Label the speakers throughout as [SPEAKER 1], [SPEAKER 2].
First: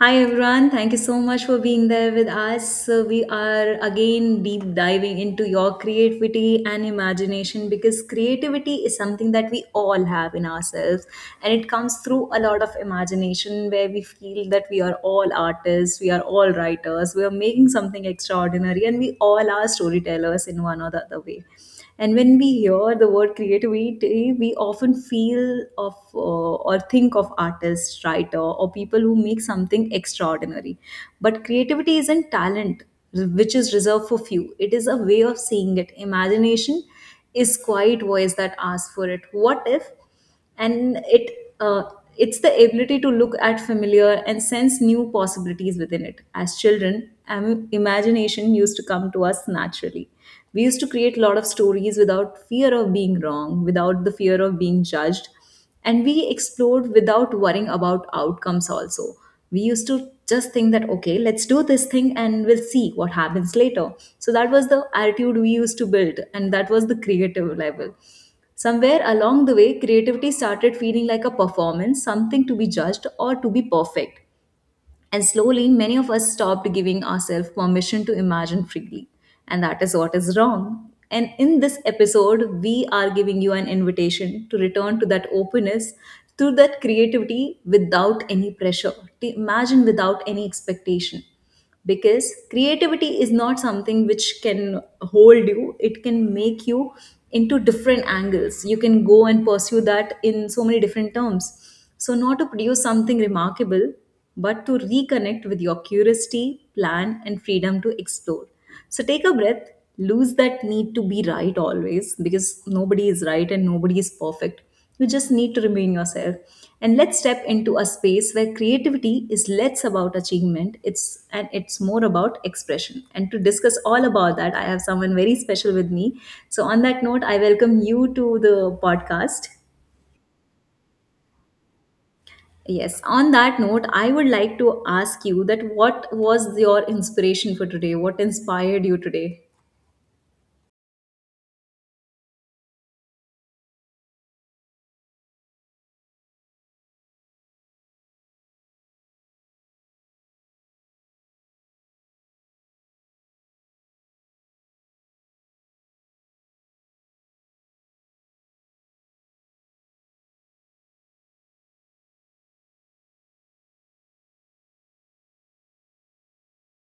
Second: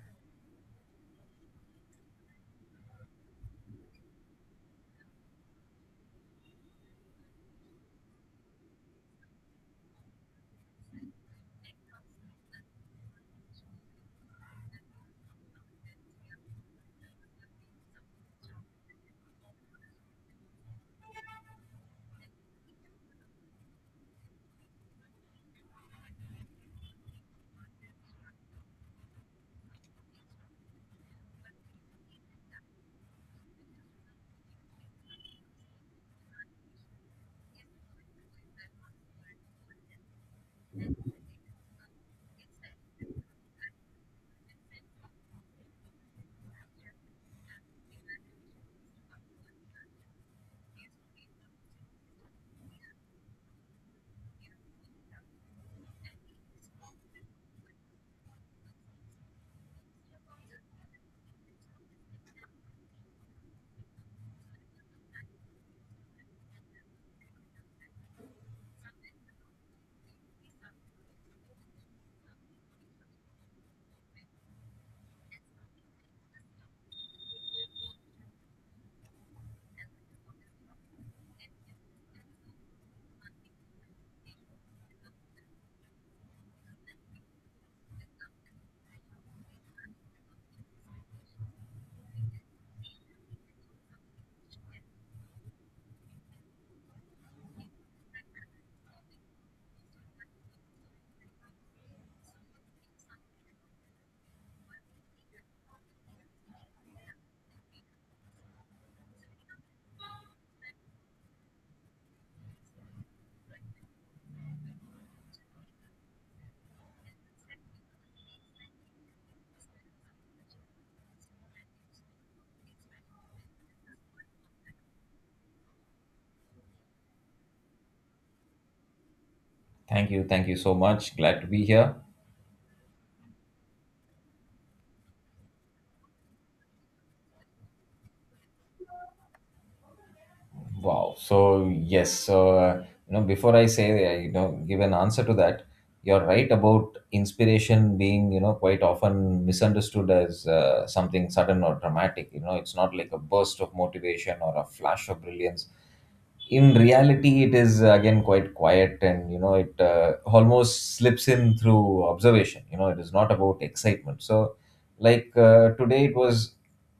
[SPEAKER 1] Hi everyone, thank you so much for being there with us. So we are again deep diving into your creativity and imagination, because creativity is something that we all have in ourselves and it comes through a lot of imagination where we feel that we are all artists, we are all writers, we are making something extraordinary and we all are storytellers in one or the other way. And when we hear the word creativity, we often feel of or think of artists, writer, or people who make something extraordinary. But creativity isn't talent, which is reserved for few. It is a way of seeing it. Imagination is quiet voice that asks for it. What if? And it's the ability to look at familiar and sense new possibilities within it. As children, imagination used to come to us naturally. We used to create a lot of stories without fear of being wrong, without the fear of being judged, and we explored without worrying about outcomes also. We used to just think that okay, let's do this thing and we'll see what happens later. So that was the attitude we used to build, and that was the creative level. Somewhere along the way creativity started feeling like a performance, something to be judged or to be perfect, and slowly, many of us stopped giving ourselves permission to imagine freely. And that is what is wrong. And in this episode, we are giving you an invitation to return to that openness, to that creativity without any pressure, to imagine without any expectation, because creativity is not something which can hold you. It can make you into different angles. You can go and pursue that in so many different terms, so not to produce something remarkable but to reconnect with your curiosity, plan and freedom to explore. So take a breath, lose that need to be right always, because nobody is right and nobody is perfect. You just need to remain yourself. And let's step into a space where creativity is less about achievement, it's and it's more about expression. And to discuss all about that, I have someone very special with me. So on that note, I welcome you to the podcast.
[SPEAKER 2] Thank you so much. Glad to be here.
[SPEAKER 1] Yes, on that note, I would like to ask you that what was your inspiration for today? What inspired you today?
[SPEAKER 2] Wow. So yes, before I say, give an answer to that, you're right about inspiration being, you know, quite often misunderstood as something sudden or dramatic. You know, it's not like a burst of motivation or a flash of brilliance. In reality, it is again quite quiet, and you know, it almost slips in through observation. You know, it is not about excitement. So, like today, it was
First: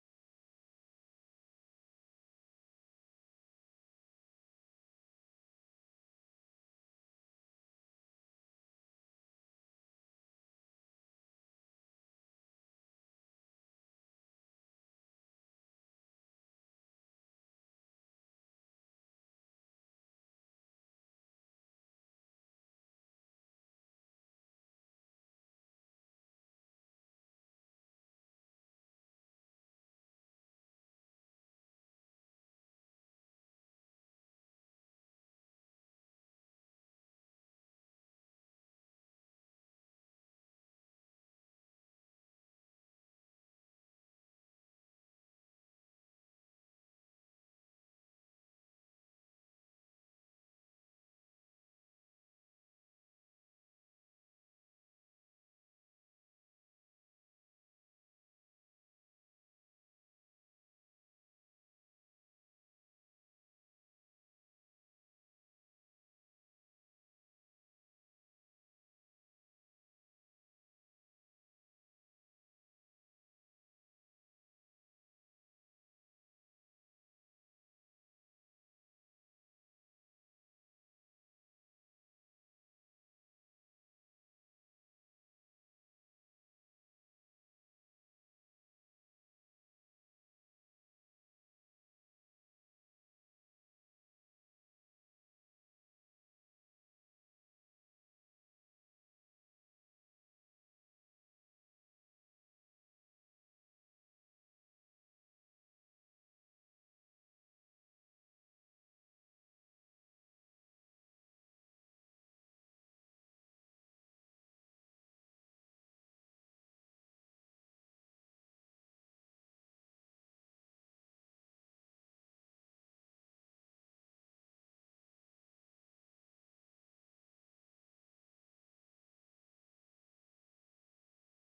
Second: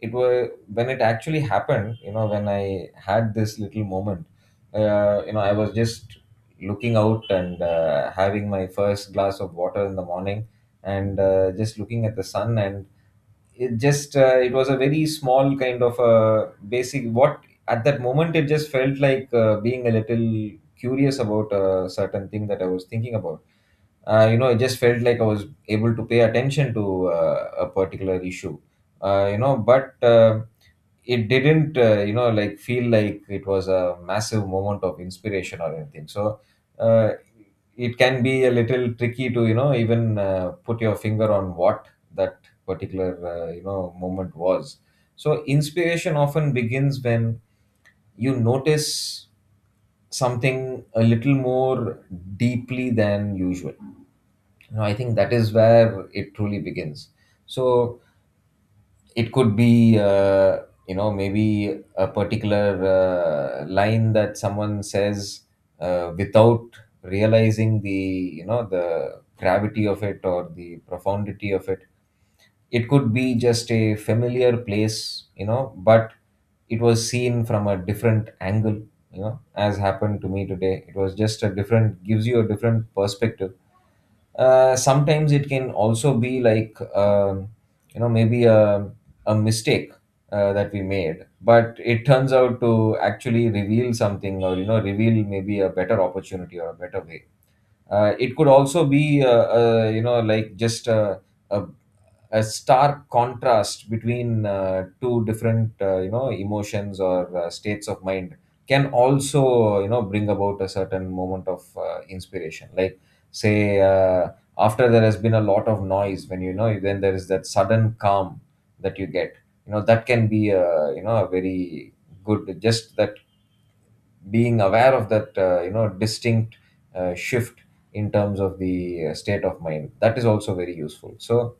[SPEAKER 2] it was when it actually happened, you know, when I had this little moment. You know, I was just looking out and having my first glass of water in the morning, and just looking at the sun, and it just it was a very small kind of a basic what at that moment. It just felt like being a little curious about a certain thing that I was thinking about. You know, it just felt like I was able to pay attention to a particular issue. You know but It didn't you know like feel like it was a massive moment of inspiration or anything. So uh, it can be a little tricky to, you know, even put your finger on what that particular you know moment was. So inspiration often begins when you notice something a little more deeply than usual. You know, I think that is where it truly begins. So it could be you know, maybe a particular line that someone says without realizing the, you know, the gravity of it or the profundity of it. It could be just a familiar place, you know, but it was seen from a different angle. You know, as happened to me today, it was just a different gives you a different perspective. Sometimes it can also be like you know, maybe a mistake that we made, but it turns out to actually reveal something, or you know, reveal maybe a better opportunity or a better way. It could also be you know, like just a a stark contrast between two different you know, emotions or states of mind, can also you know, bring about a certain moment of inspiration. Like, say after there has been a lot of noise, when you know, then there is that sudden calm that you get. You know, that can be a, you know, a very good just that being aware of that you know, distinct shift in terms of the state of mind, that is also very useful. So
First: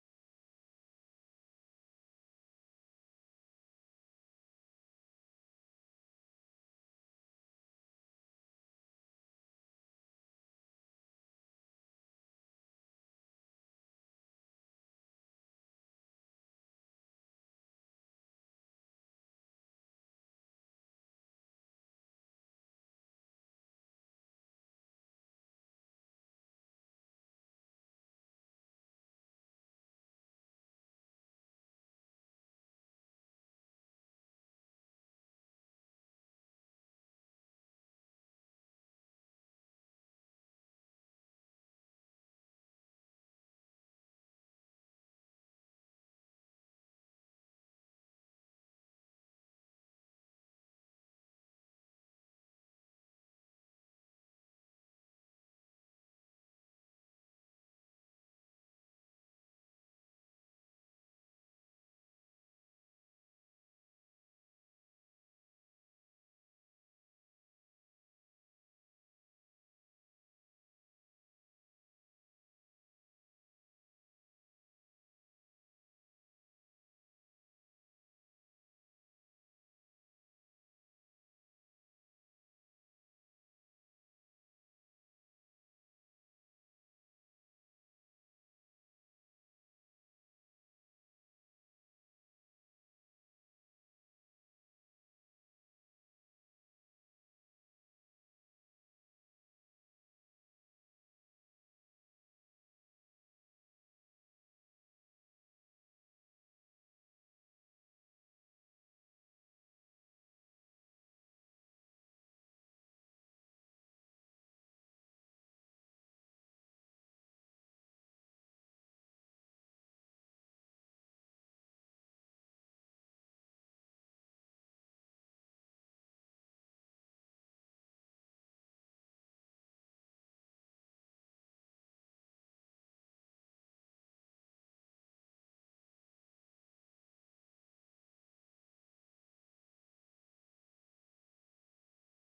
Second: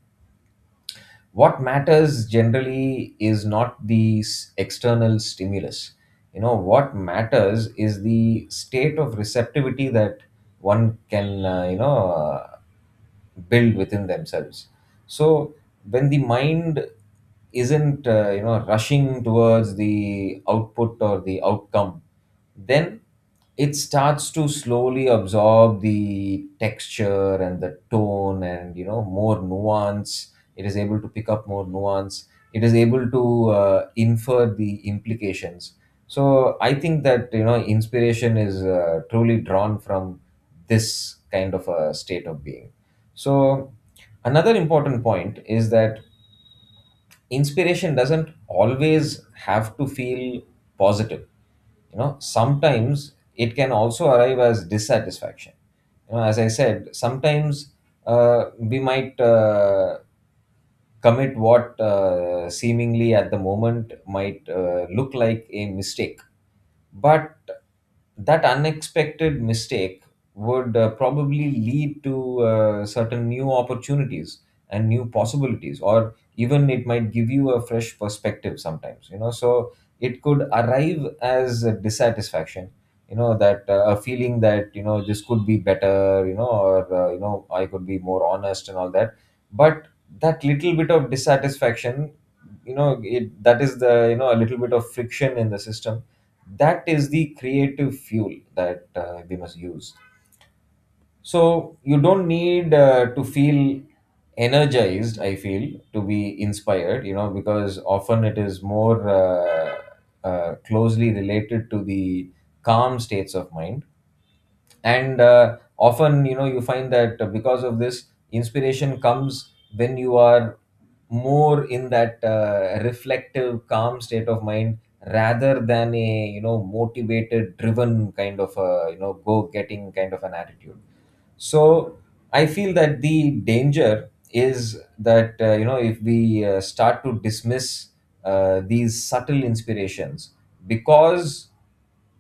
[SPEAKER 2] what matters generally is not the external stimulus. You know, what matters is the state of receptivity that one can build within themselves. So when the mind isn't you know, rushing towards the output or the outcome, then it starts to slowly absorb the texture and the tone, and you know, more nuance, it is able to pick up more nuance. It is able to infer the implications. So I think that, you know, inspiration is truly drawn from this kind of a state of being. So, another important point is that inspiration doesn't always have to feel positive. You know, sometimes it can also arrive as dissatisfaction. You know, as I said, sometimes we might commit what seemingly at the moment might look like a mistake, but that unexpected mistake would probably lead to certain new opportunities and new possibilities, or even it might give you a fresh perspective sometimes, you know. So it could arrive as a dissatisfaction. You know, that a feeling that, you know, this could be better, you know, or you know, I could be more honest and all that. But that little bit of dissatisfaction, you know, it that is the, you know, a little bit of friction in the system, that is the creative fuel that we must use. So you don't need to feel energized, I feel, to be inspired. You know, because often it is more closely related to the calm states of mind. And often, you know, you find that because of this, inspiration comes when you are more in that reflective calm state of mind, rather than a, you know, motivated driven kind of a, you know, go getting kind of an attitude. So I feel that the danger is that you know, if we start to dismiss these subtle inspirations because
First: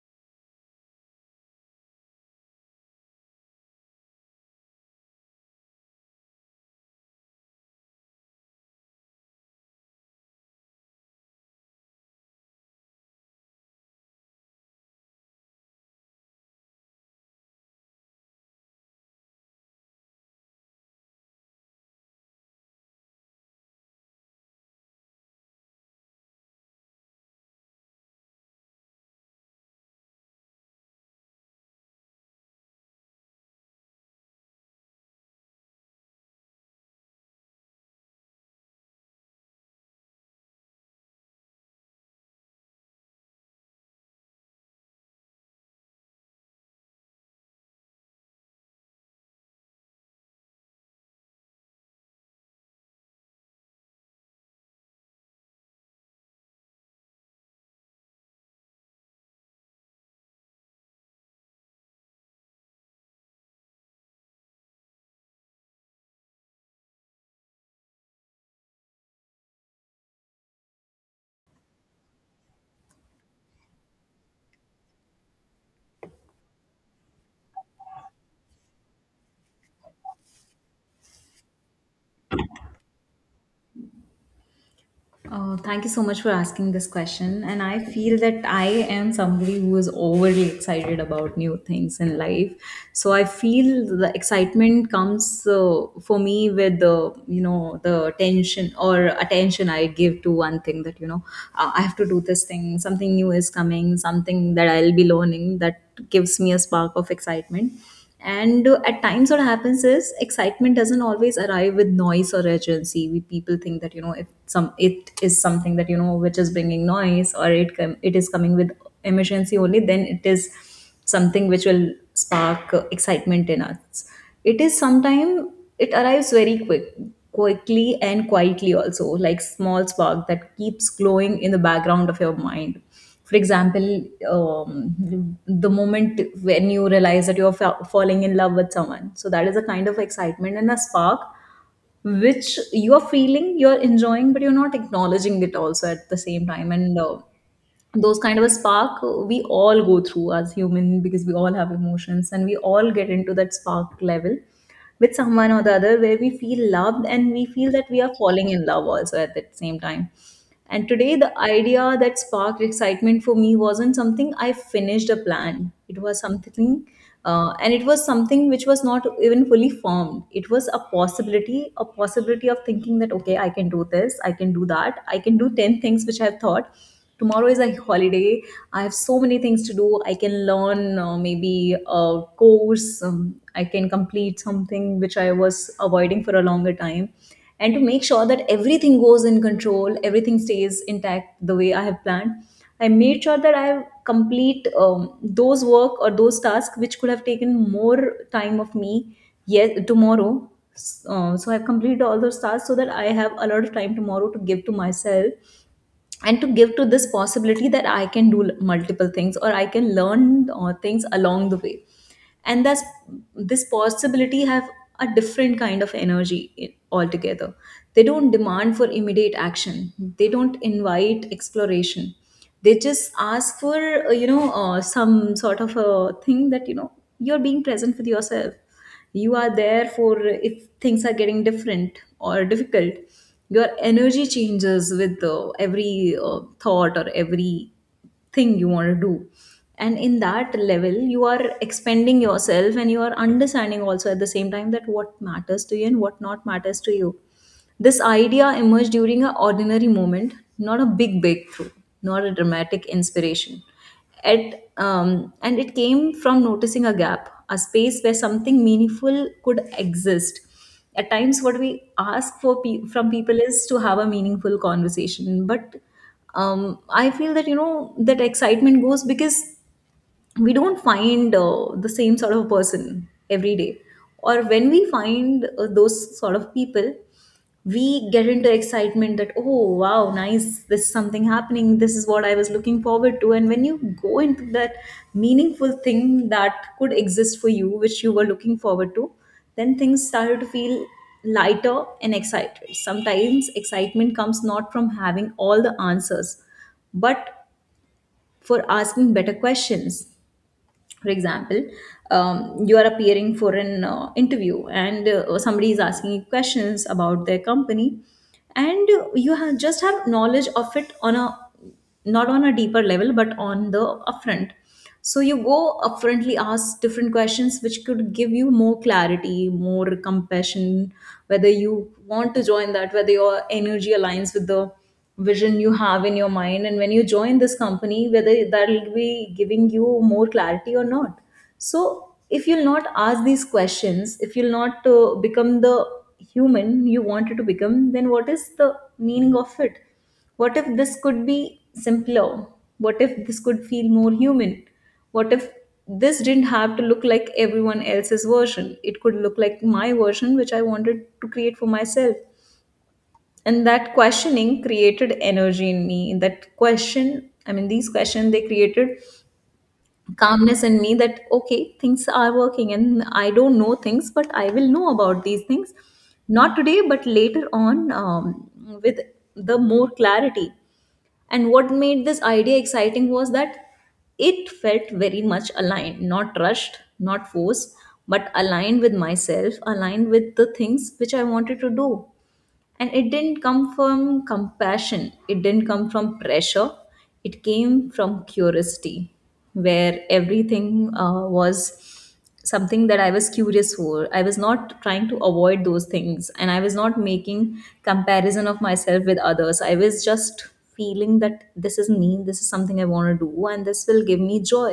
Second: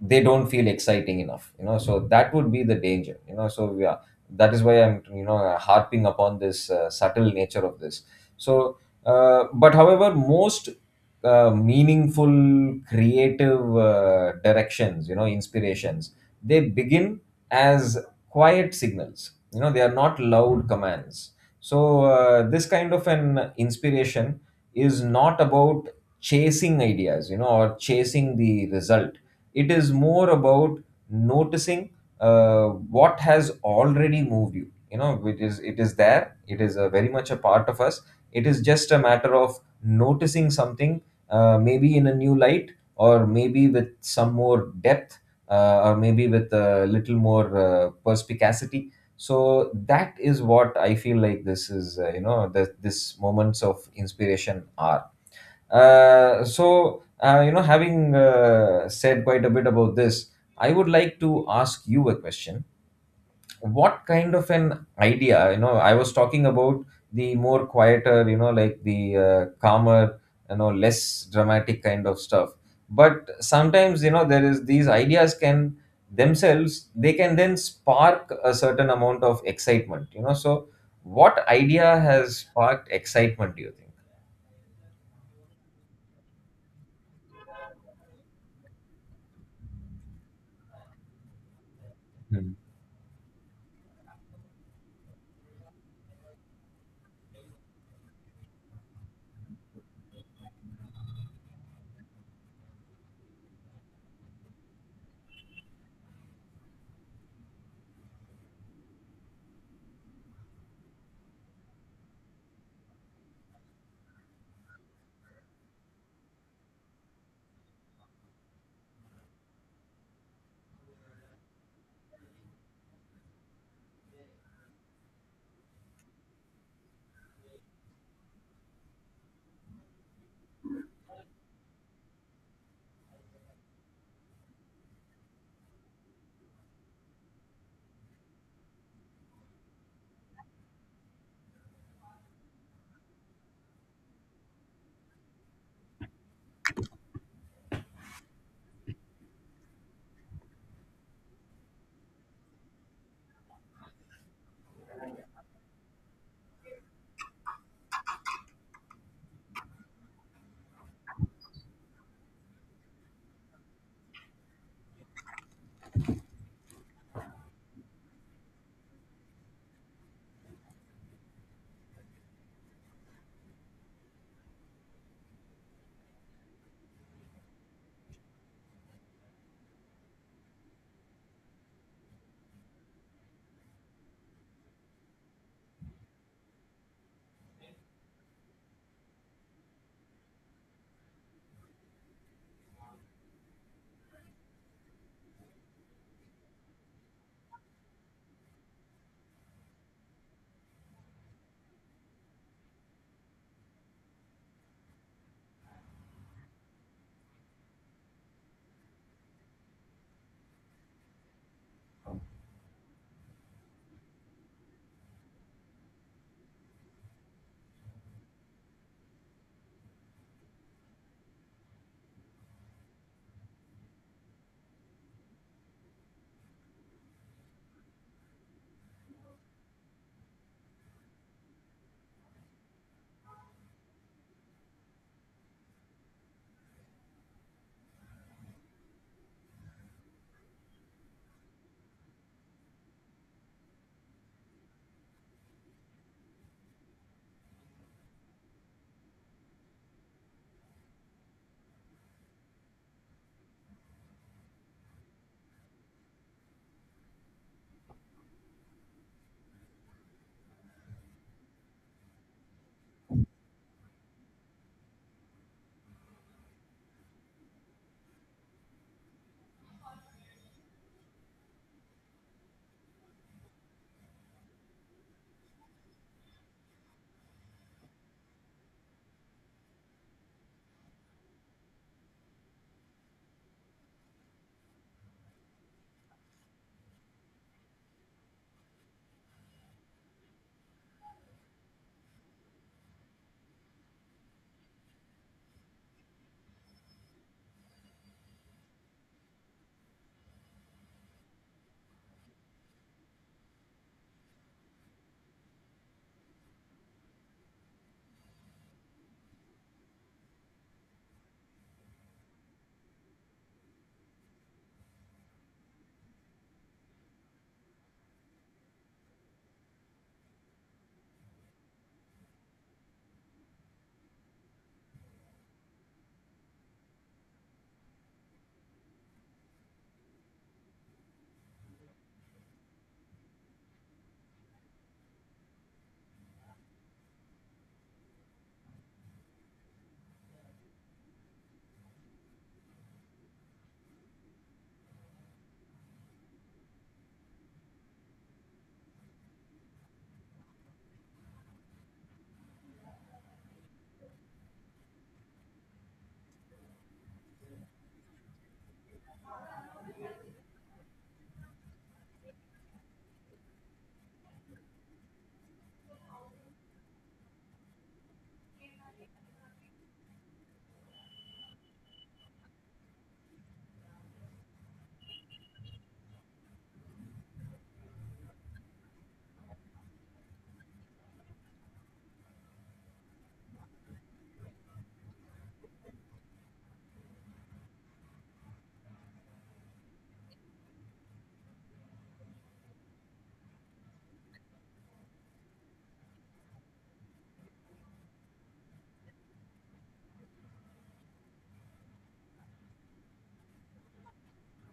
[SPEAKER 2] they don't feel exciting enough, you know. So that would be the danger, you know. So yeah, that is why I'm, you know, harping upon this subtle nature of this. So but however, most meaningful creative directions, you know, inspirations, they begin as quiet signals. You know, they are not loud commands. So this kind of an inspiration is not about chasing ideas, you know, or chasing the result. It is more about noticing uh, what has already moved you. You know, which is, it is there, it is a very much a part of us. It is just a matter of noticing something maybe in a new light, or maybe with some more depth or maybe with a little more perspicacity. So that is what I feel like this is, you know, this moments of inspiration are So, you know, having said quite a bit about this, I would like to ask you a question. What kind of an idea, you know, I was talking about the more quieter, you know, like the calmer, you know, less dramatic kind of stuff. But sometimes, you know, there is these ideas can themselves, they can then spark a certain amount of excitement, you know. So, what idea has sparked excitement, do you
[SPEAKER 1] Thank you so much for asking this question. And I feel that I am somebody who is overly excited about new things in life.
[SPEAKER 2] think?
[SPEAKER 1] So I feel the excitement comes for me with the you know the attention or attention I give to one thing, that you know I have to do this thing. Something new is coming. Something that I'll be learning, that gives me a spark of excitement. And at times, what happens is excitement doesn't always arrive with noise or urgency. We people think that you know if some it is something that you know which is bringing noise or it is coming with emergency only, then it is something which will spark excitement in us. It is sometime it arrives very quickly and quietly also, like small spark that keeps glowing in the background of your mind. For example, the moment when you realize that you're falling in love with someone, so that is a kind of excitement and a spark which you're feeling, you're enjoying, but you're not acknowledging it also at the same time. And those kind of a spark we all go through as human, because we all have emotions and we all get into that spark level with someone or the other where we feel loved and we feel that we are falling in love also at that same time. And today the idea that sparked excitement for me wasn't something I finished a plan, it was something and it was something which was not even fully formed. It was a possibility, a possibility of thinking that okay, I can do this, I can do that, I can do 10 things which I've thought. Tomorrow is a holiday. I have so many things to do. I can learn maybe a course, I can complete something which I was avoiding for a longer time. And to make sure that everything goes in control, everything stays intact the way I have planned, I made sure that I complete those work or those tasks which could have taken more time of me. Yes, tomorrow. So I've completed all those tasks so that I have a lot of time tomorrow to give to myself and to give to this possibility that I can do multiple things or I can learn things along the way. And that's, this possibility have a different kind of energy altogether. They don't demand for immediate action, they don't invite exploration, they just ask for some sort of a thing that you know you're being present with yourself, you are there for, if things are getting different or difficult. Your energy changes with every thought or every thing you want to do, and in that level you are expanding yourself and you are understanding also at the same time that what matters to you and what not matters to you. This idea emerged during an ordinary moment, not a big breakthrough, not a dramatic inspiration. At um, and it came from noticing a gap, a space where something meaningful could exist. At times what we ask for from people is to have a meaningful conversation, but I feel that you know that excitement goes because we don't find the same sort of person every day, or when we find those sort of people, we get into excitement that oh wow nice, this is something happening, this is what I was looking forward to. And when you go into that meaningful thing that could exist for you, which you were looking forward to, then things started to feel lighter and excited. Sometimes excitement comes not from having all the answers but for asking better questions. For example, you are appearing for an interview and somebody is asking you questions about their company, and you have just have knowledge of it on a, not on a deeper level but on the upfront. So you go upfrontly ask different questions which could give you more clarity, more compassion, whether you want to join that, whether your energy aligns with the vision you have in your mind, and when you join this company whether that'll be giving you more clarity or not. So if you'll not ask these questions, if you'll not become the human you wanted to become, then what is the meaning of it? What if this could be simpler? What if this could feel more human? What if this didn't have to look like everyone else's version? It could look like my version which I wanted to create for myself. And that questioning created energy in me. That question, I mean these questions, they created calmness in me, that okay things are working and I don't know things but I will know about these things, not today but later on, with the more clarity. And what made this idea exciting was that it felt very much aligned, not rushed, not forced, but aligned with myself, aligned with the things which I wanted to do. And it didn't come from compassion, it didn't come from pressure, it came from curiosity, where everything was something that I was curious for. I was not trying to avoid those things and I was not making comparison of myself with others. I was just feeling that this is me, this is something I want to do, and this will give me joy.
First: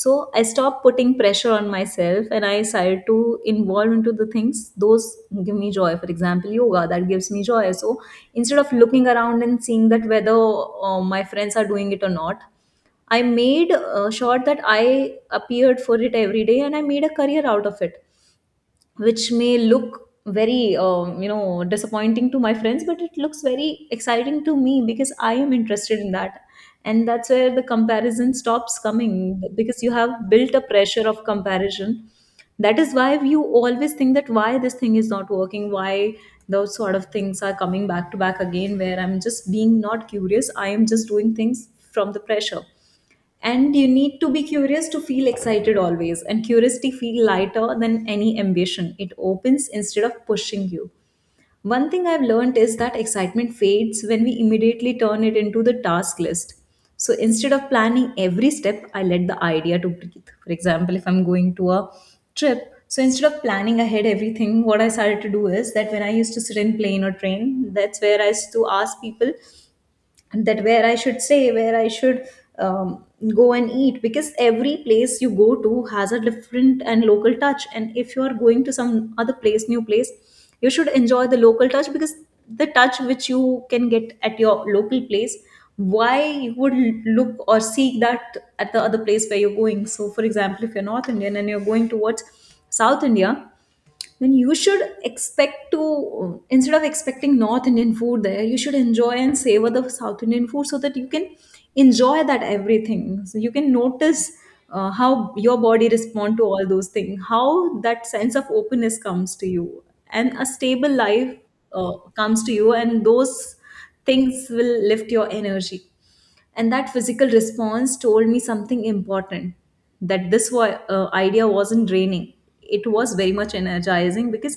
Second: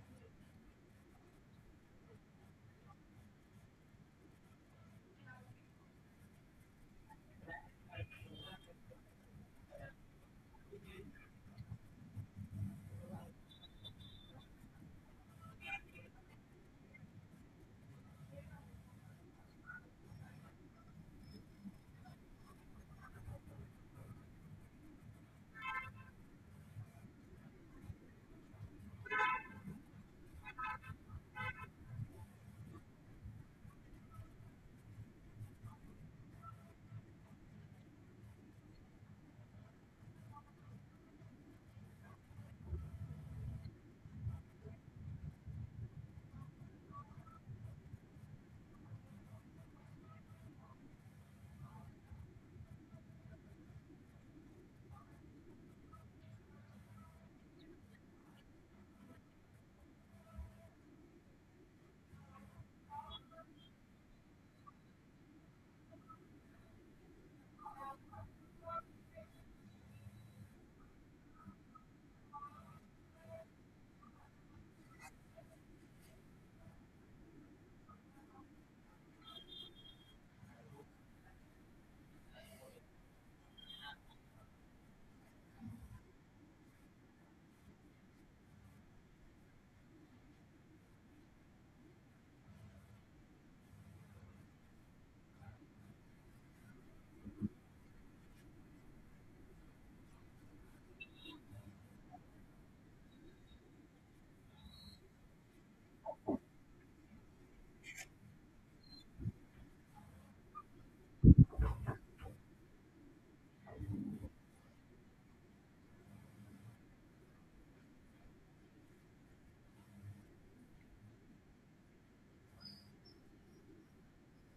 [SPEAKER 1] So I stopped putting pressure on myself and I started to involve into the things those give me joy. For example, yoga, that gives me joy. So instead of looking around and seeing that whether my friends are doing it or not, I made sure that I appeared for it every day, and I made a career out of it, which may look very you know disappointing to my friends, but it looks very exciting to me because I am interested in that. And that's where the comparison stops coming, because you have built a pressure of comparison. That is why you always think that why this thing is not working, why those sort of things are coming back to back again, where I'm just being not curious, I am just doing things from the pressure. And you need to be curious to feel excited always, and curiosity feel lighter than any ambition, it opens instead of pushing you. One thing I've learned is that excitement fades when we immediately turn It into the task list. So instead of planning every step, I let the idea to breathe. For example, if I'm going to a trip, so instead of planning ahead everything, what I started to do is that when I used to sit in plane or train, that's where I used to ask people that where I should say, where I should um, go and eat, because every place you go to has a different and local touch. And if you are going to some other place, new place, you should enjoy the local touch, because the touch which you can get at your local place, why you would look or seek that at the other place where you're going? So, for example, if you're North Indian and you're going towards South India, then you should expect to, instead of expecting North Indian food there, you should enjoy and savor the South Indian food so that you can enjoy that everything, so you can notice how your body respond to all those things, how that sense of openness comes to you and a stable life uh, comes to you, and those things will lift your energy. And that physical response told me something important, that idea wasn't draining, it was very much energizing, because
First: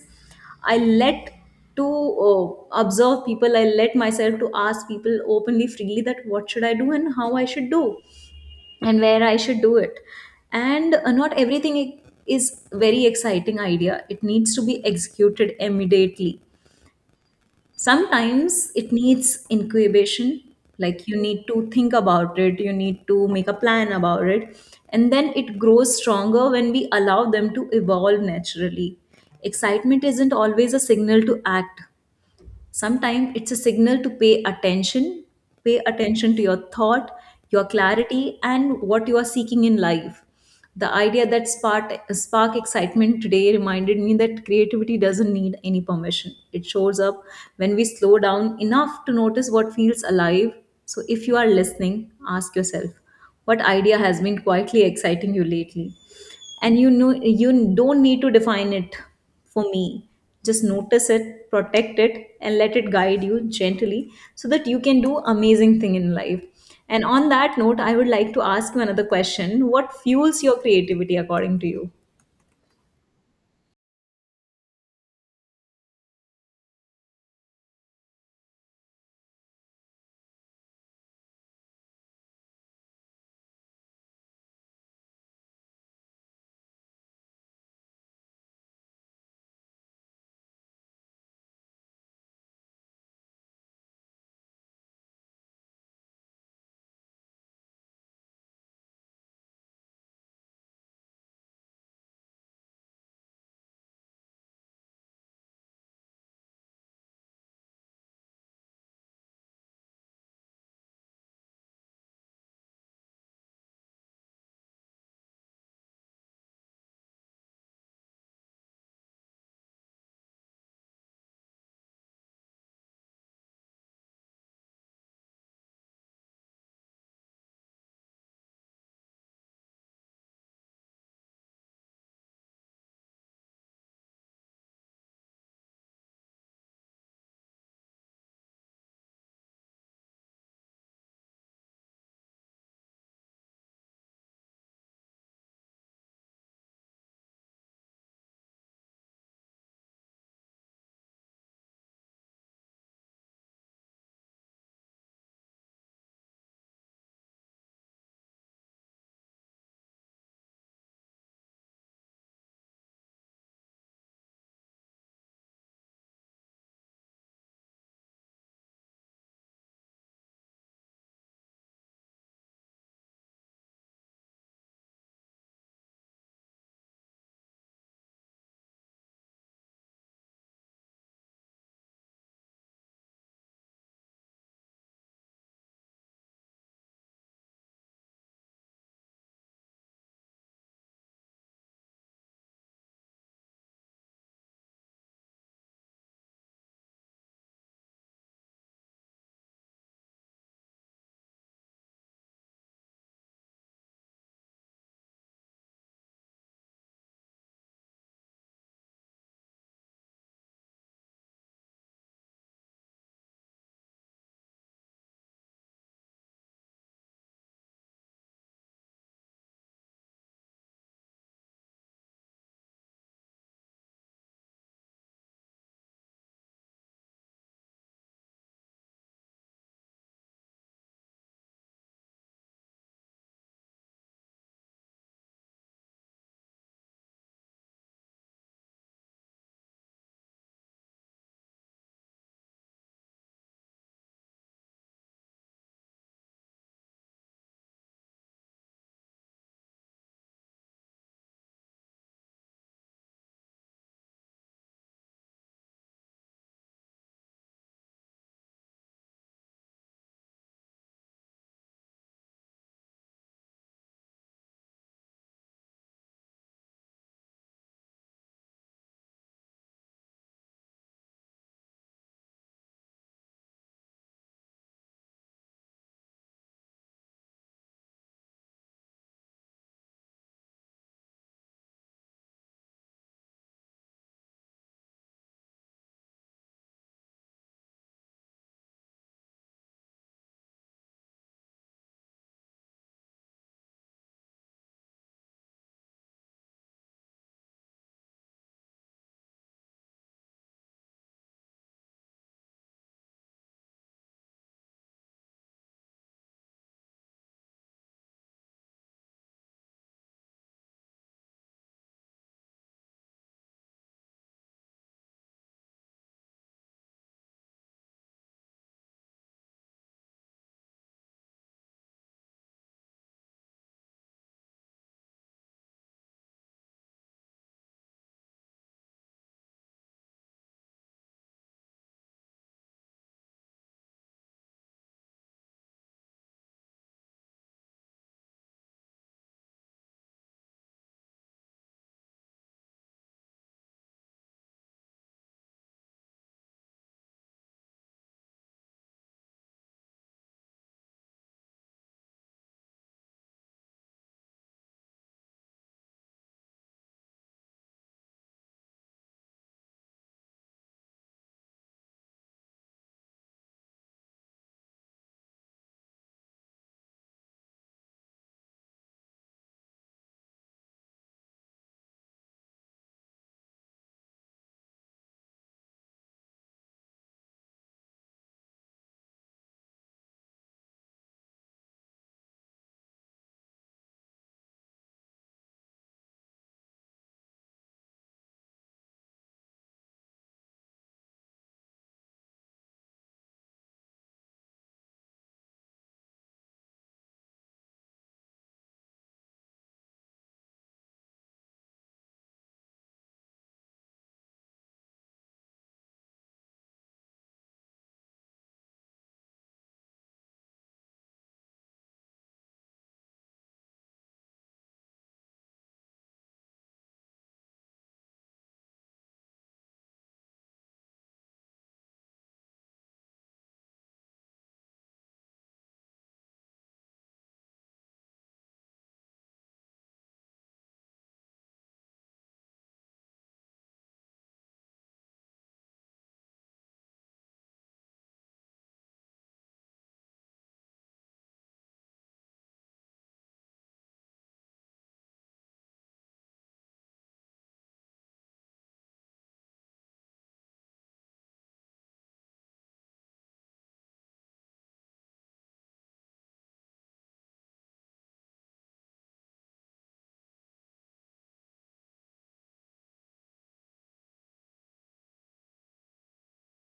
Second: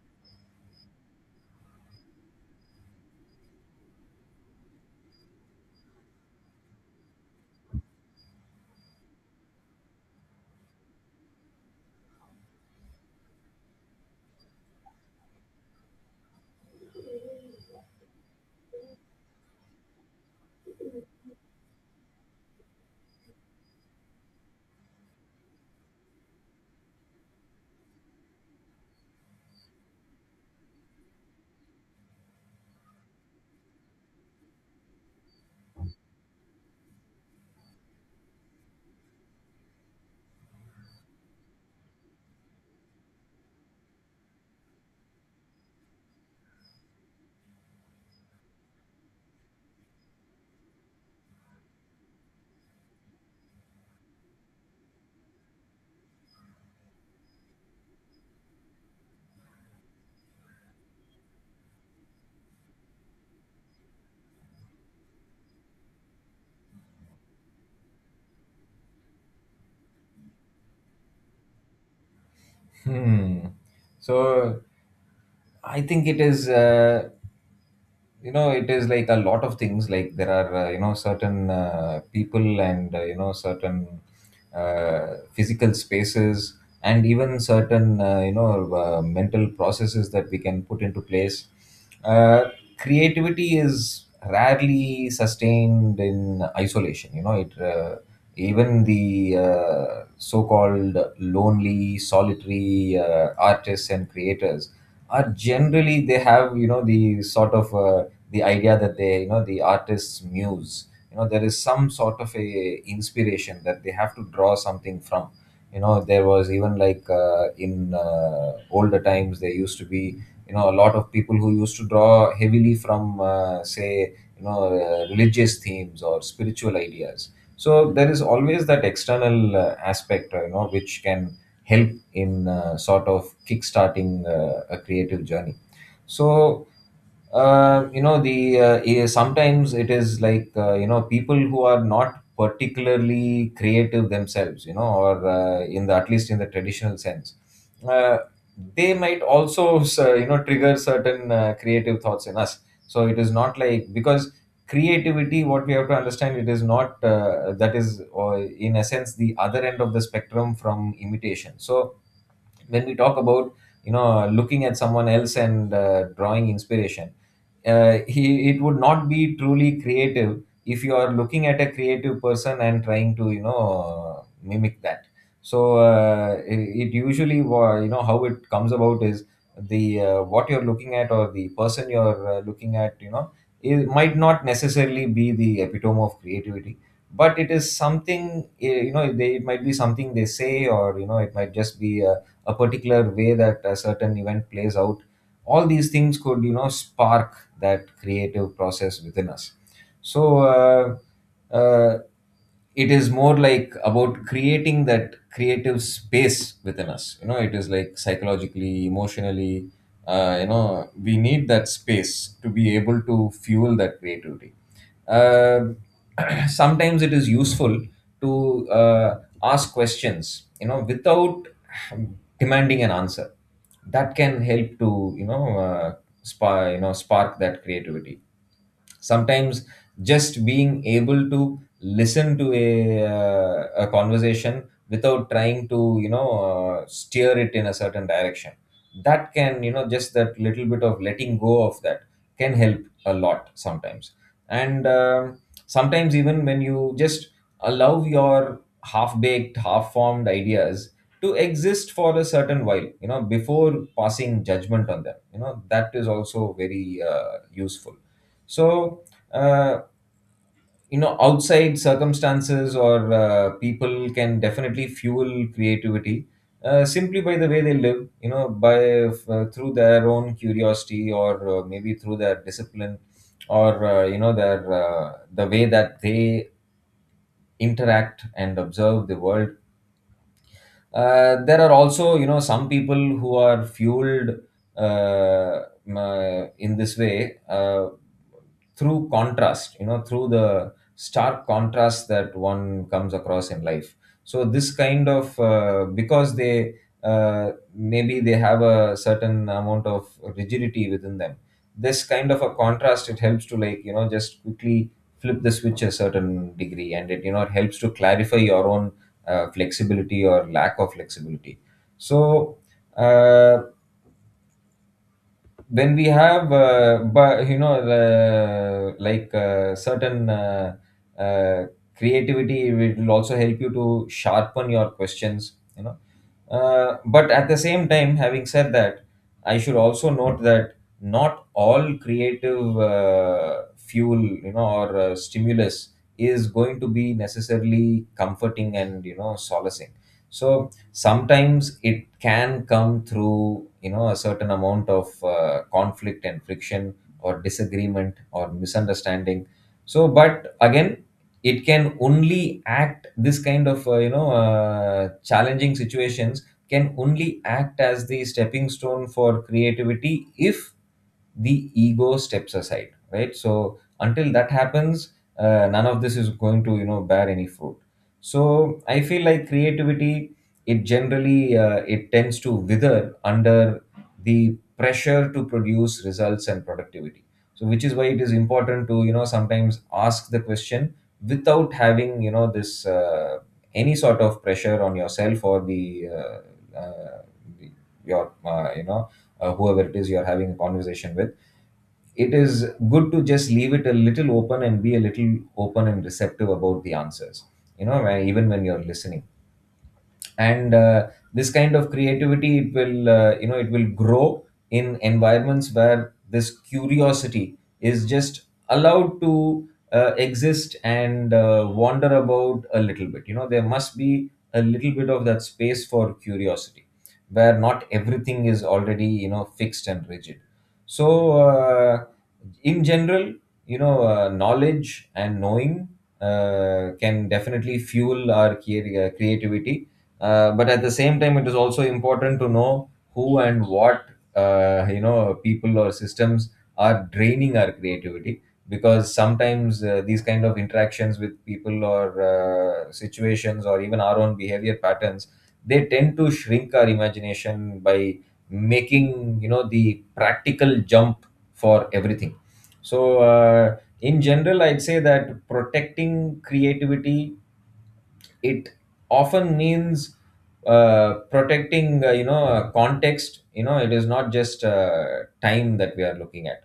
[SPEAKER 1] I let to uh, observe people, I let myself to ask people openly, freely, that what should I do and how I should do and where I should do it. And not everything is very exciting idea, it needs to be executed immediately. Sometimes it needs incubation, like you need to think about it, you need to make a plan about it, and then it grows stronger when we allow them to evolve naturally. Excitement isn't always a signal to act, sometimes it's a signal to pay attention. Pay attention to your thought, your clarity and what you are seeking in life. The idea that spark excitement today reminded me that creativity doesn't need any permission, it shows up when we slow down enough to notice what feels alive. So if you are listening, ask yourself, what idea has been quietly exciting you lately. And you don't need to define it for me, just notice it, protect it, and let it guide you gently, so that you can do amazing thing in life. And on that note, I would like to ask you another question: what fuels your creativity according to you?
[SPEAKER 2] Hmm. So I think it is. You know, it is like a lot of things. Like there are you know, certain people, and you know, certain physical spaces, and even certain mental processes that we can put into place. uh, Creativity is rarely sustained in isolation. You know, it even the so-called lonely solitary artists and creators are generally, they have, you know, the sort of the idea that they, you know, the artist's muse, you know, there is some sort of a inspiration that they have to draw something from. You know, there was even like in older times, there used to be, you know, a lot of people who used to draw heavily from say, you know, religious themes or spiritual ideas. So there is always that external aspect you know, which can help in sort of kickstarting a creative journey. So you know, the sometimes it is like you know, people who are not particularly creative themselves, you know, or in the at least in the traditional sense, uh, they might also you know, trigger certain creative thoughts in us. So it is not like, because creativity, what we have to understand, it is not that is or in a sense the other end of the spectrum from imitation. So when we talk about, you know, looking at someone else and drawing inspiration, it would not be truly creative if you are looking at a creative person and trying to, you know, mimic that. So it usually you know, how it comes about is the what you're looking at, or the person you're looking at, you know, it might not necessarily be the epitome of creativity, but it is something, you know, it might be something they say, or you know, it might just be a particular way that a certain event plays out. All these things could, you know, spark that creative process within us. So uh, uh, it is more like about creating that creative space within us. You know, it is like psychologically, emotionally you know, we need that space to be able to fuel that creativity. uh, Sometimes it is useful to ask questions, you know, without demanding an answer. That can help to, you know, spark, you know, spark that creativity. Sometimes just being able to listen to a conversation without trying to, you know, steer it in a certain direction, that can, you know, just that little bit of letting go of that can help a lot sometimes. And sometimes, even when you just allow your half baked half formed ideas to exist for a certain while, you know, Before passing judgment on them, you know, that is also very useful. so, uh, outside circumstances or people can definitely fuel creativity, simply by the way they live, you know, by through their own curiosity, or maybe through their discipline, or the way that they interact and observe the world. There are also, you know, some people who are fueled uh, in this way through contrast, you know, through the stark contrast that one comes across in life. So this kind of because they maybe they have a certain amount of rigidity within them. This kind of a contrast, it helps to, like, you know, just quickly flip the switch a certain degree, and it, you know, it helps to clarify your own flexibility or lack of flexibility. So uh, then we have but you know like certain uh, creativity will also help you to sharpen your questions, you know. But at the same time, having said that, I should also note that not all creative fuel, you know, or stimulus is going to be necessarily comforting and, you know, solacing. So sometimes it can come through, you know, a certain amount of conflict and friction, or disagreement, or misunderstanding. So, but again, it can only act, this kind of challenging situations can only act as the stepping stone for creativity if the ego steps aside, right? So until that happens, none of this is going to, you know, bear any fruit. So I feel like creativity, it generally it tends to wither under the pressure to produce results and productivity. So which is why it is important to, you know, sometimes ask the question without having, you know, this any sort of pressure on yourself or the your you know whoever it is you're having a conversation with. It is good to just leave it a little open and be a little open and receptive about the answers, you know, even when you're listening. And this kind of creativity, it will it will grow in environments where this curiosity is just allowed to exist and wander about a little bit. You know, there must be a little bit of that space for curiosity, where not everything is already, you know, fixed and rigid. So in general, you know, knowledge and knowing can definitely fuel our creativity. But at the same time, it is also important to know who and what, you know, people or systems are draining our creativity. Because sometimes these kind of interactions with people, or situations, or even our own behavior patterns, they tend to shrink our imagination by making, you know, the practical jump for everything. So in general, I'd say that protecting creativity, it often means protecting context. You know, it is not just time that we are looking at.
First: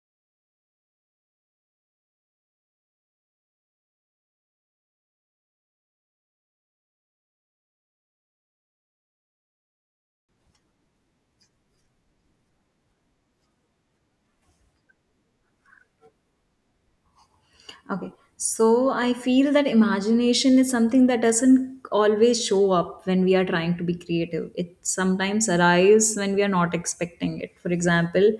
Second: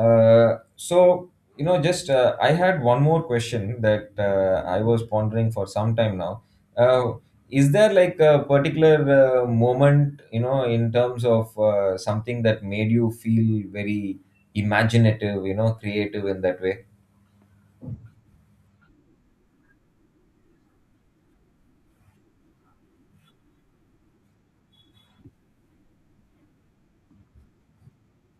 [SPEAKER 2] Uh, so you know just uh, I had one more question that I was pondering for some time now. uh, is there, like, a particular moment, you know, in terms of something that made you feel very imaginative, you know, creative in that way?
[SPEAKER 1] Okay. So I feel that imagination is something that doesn't always show up when we are trying to be creative. It sometimes arrives when we are not expecting it. For example,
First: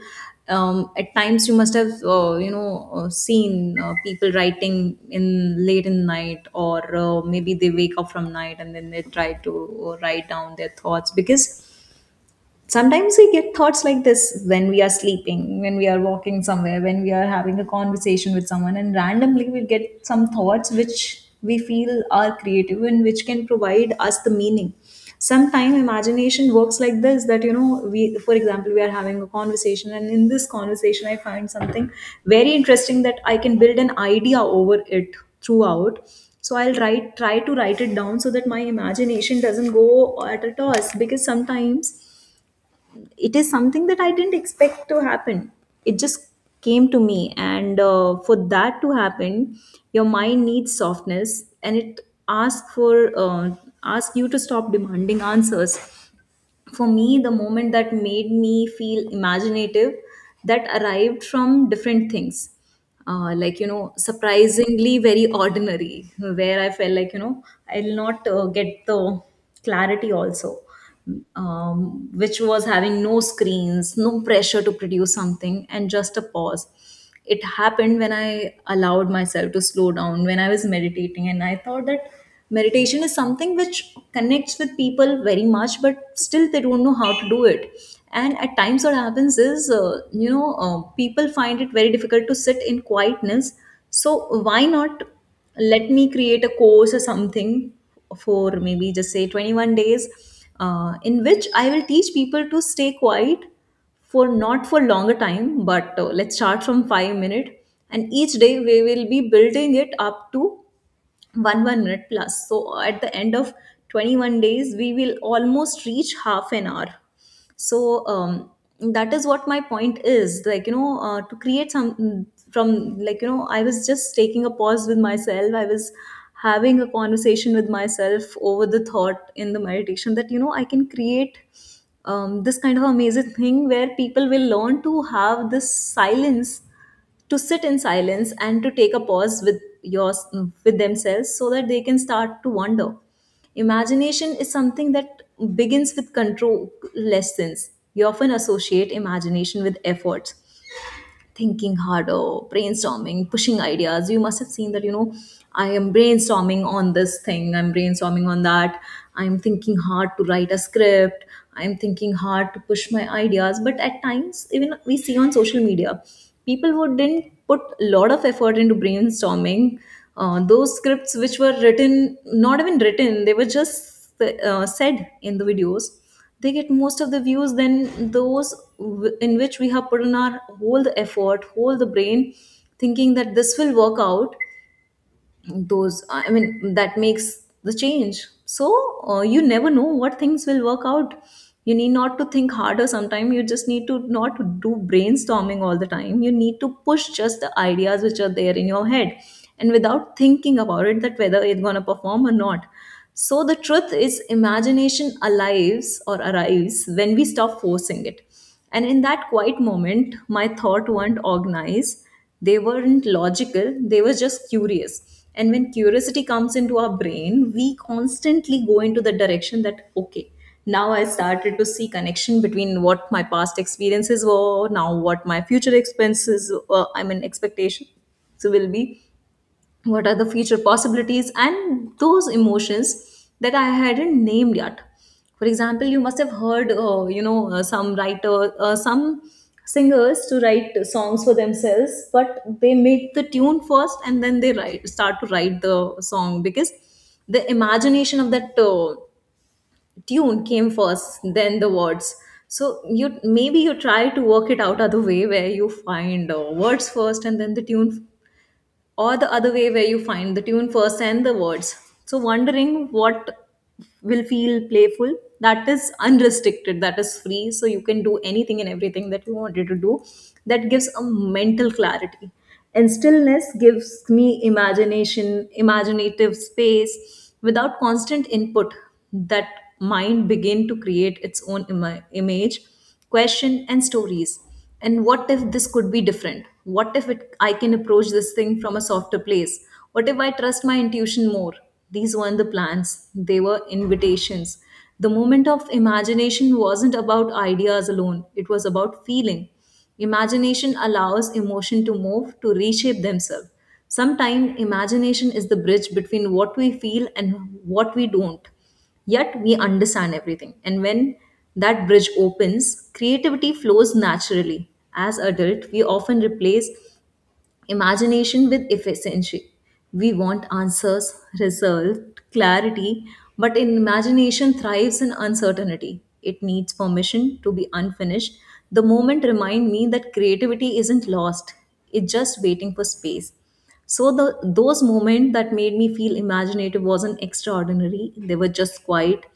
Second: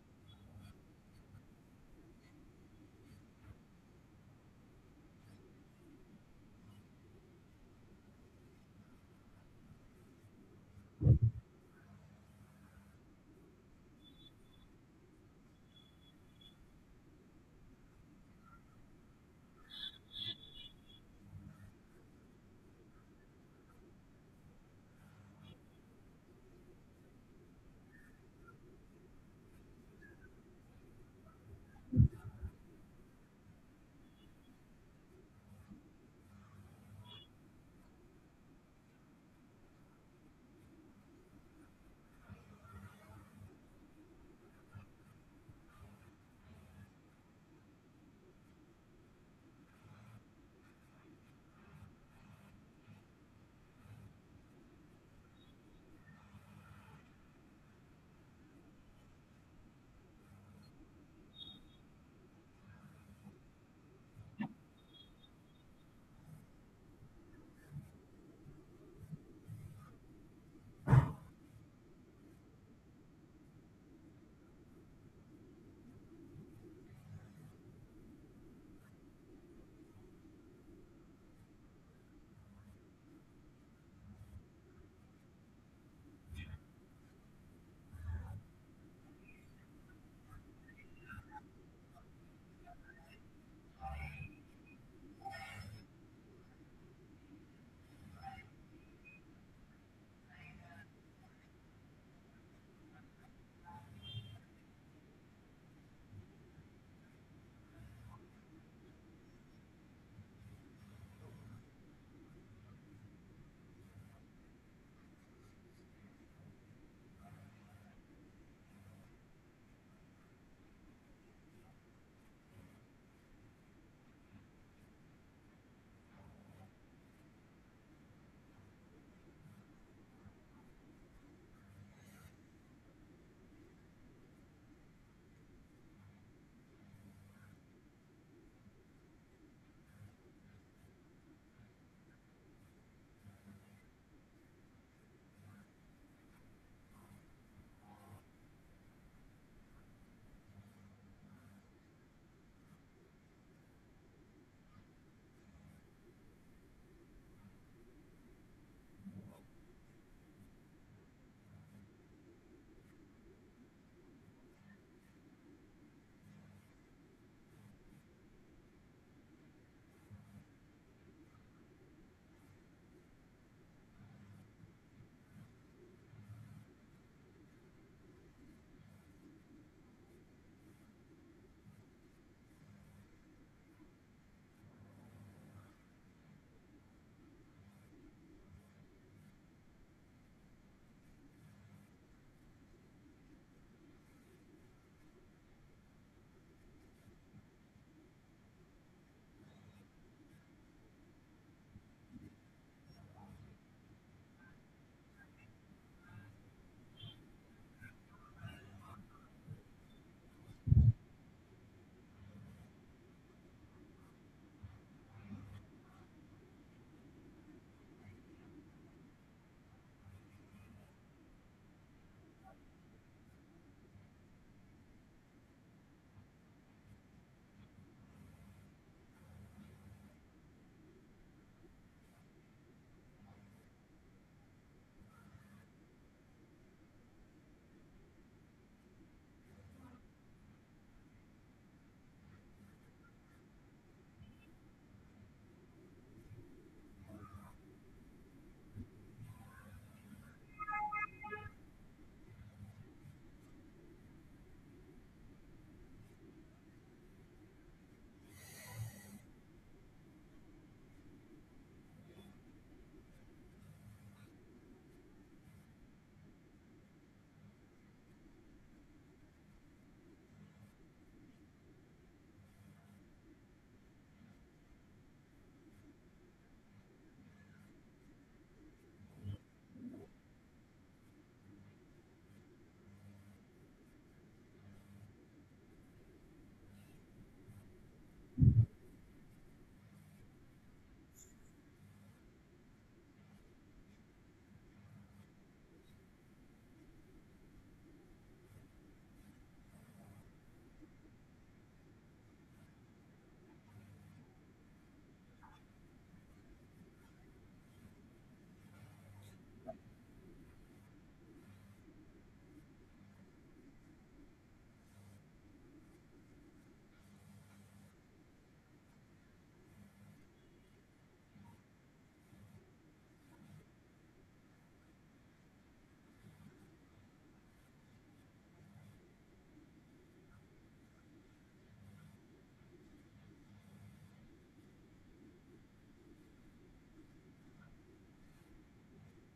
[SPEAKER 1] at times you must have seen people writing in late in night, or maybe they wake up from night and then they try to write down their thoughts, because sometimes we get thoughts like this when we are sleeping, when we are walking somewhere, when we are having a conversation with someone, and randomly we get some thoughts which we feel are creative and which can provide us the meaning. Sometimes imagination works like this, that you know, we, for example, we are having a conversation, and in this conversation I find something very interesting that I can build an idea over it throughout. So I'll write try to write it down so that my imagination doesn't go at a toss, because sometimes it is something that I didn't expect to happen. It just came to me, and for that to happen, your mind needs softness, and it asks for asks you to stop demanding answers. For me, the moment that made me feel imaginative, that arrived from different things, like, you know, surprisingly very ordinary, where I felt like, you know, I'll not get the clarity also, which was having no screens, no pressure to produce something, and just a pause. It happened when I allowed myself to slow down, when I was meditating, and I thought that meditation is something which connects with people very much, but still they don't know how to do it. And at times what happens is people find it very difficult to sit in quietness. So, why not, let me create a course or something for maybe just say 21 days, in which I will teach people to stay quiet, for not for longer time, but let's start from 5 minute, and each day we will be building it up to one minute plus, so at the end of 21 days we will almost reach half an hour. So that is what my point is, like, you know, to create some, from, like, you know, I was just taking a pause with myself, I was having a conversation with myself over the thought in the meditation, that you know I can create this kind of amazing thing where people will learn to have this silence, to sit in silence and to take a pause with your with themselves so that they can start to wonder. Imagination is something that begins with control lessons. You often associate imagination with effort, thinking harder, brainstorming, pushing ideas. You must have seen that, you know, I am brainstorming on this thing, I'm brainstorming on that, I'm thinking hard to write a script, I'm thinking hard to push my ideas. But at times, even we see on social media, people who didn't put a lot of effort into brainstorming, those scripts which were written, not even written, they were just said in the videos, they get most of the views than those in which we have put in our whole the effort, whole the brain, thinking that this will work out. Those, that makes the change. So you never know what things will work out. You need not to think harder, sometimes you just need to not do brainstorming all the time, you need to push just the ideas which are there in your head, and without thinking about it that whether it's going to perform or not. So the truth is, imagination alives or arrives when we stop forcing it. And in that quiet moment, my thought weren't organized, they weren't logical, they were just curious. And when curiosity comes into our brain, we constantly go into the direction that, okay, now I started to see connection between what my past experiences were, now what my future expectation so will be, what are the future possibilities and those emotions that I hadn't named yet. For example, you must have heard, some writer some singers to write songs for themselves, but they make the tune first and then they write start to write the song, because the imagination of that tune came first, then the words. So you, maybe you try to work it out other way, where you find words first and then the tune, or the other way where you find the tune first and the words. So wondering what will feel playful, that is unrestricted, that is free, so you can do anything and everything that you wanted to do, that gives a mental clarity. And stillness gives me imagination, imaginative space without constant input. That mind begin to create its own image, question and stories. And what if this could be different, what if I can approach this thing from a softer place, what if I trust my intuition more. These weren't the plans, they were invitations. The moment of imagination wasn't about ideas alone, it was about feeling. Imagination allows emotion to move, to reshape themselves. Sometimes imagination is the bridge between what we feel and what we don't yet we understand everything. And when that bridge opens, creativity flows naturally. As adults, we often replace imagination with efficiency. We want answers, result, clarity, but in imagination thrives in uncertainty. It needs permission to be unfinished. The moment remind me that creativity isn't lost, it's just waiting for space. So the those moments that made me feel imaginative wasn't extraordinary. They were just quiet,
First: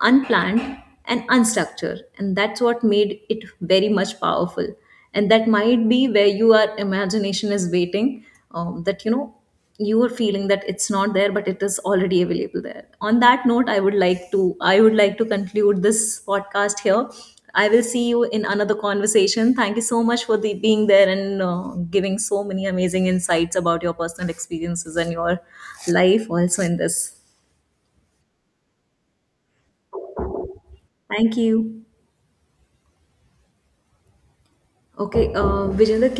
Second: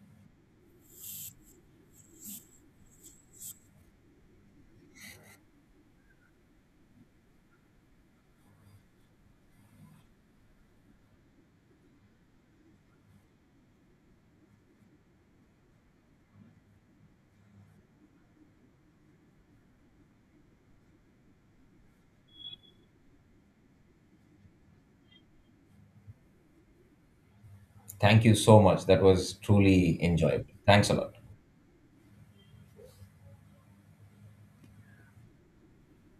[SPEAKER 1] unplanned, and unstructured. And that's what made it very much powerful. And that might be where your imagination is waiting. That you know, you are feeling that it's not there, but it is already available there. On that note, I would like to, conclude this podcast here. I will see you in another conversation. Thank you so much for the being there, and giving so many amazing insights about your personal experiences and your life also in this.
[SPEAKER 2] Thank you so much, that was truly enjoyable. Thanks a lot.
[SPEAKER 1] Thank you. Okay, Vijender.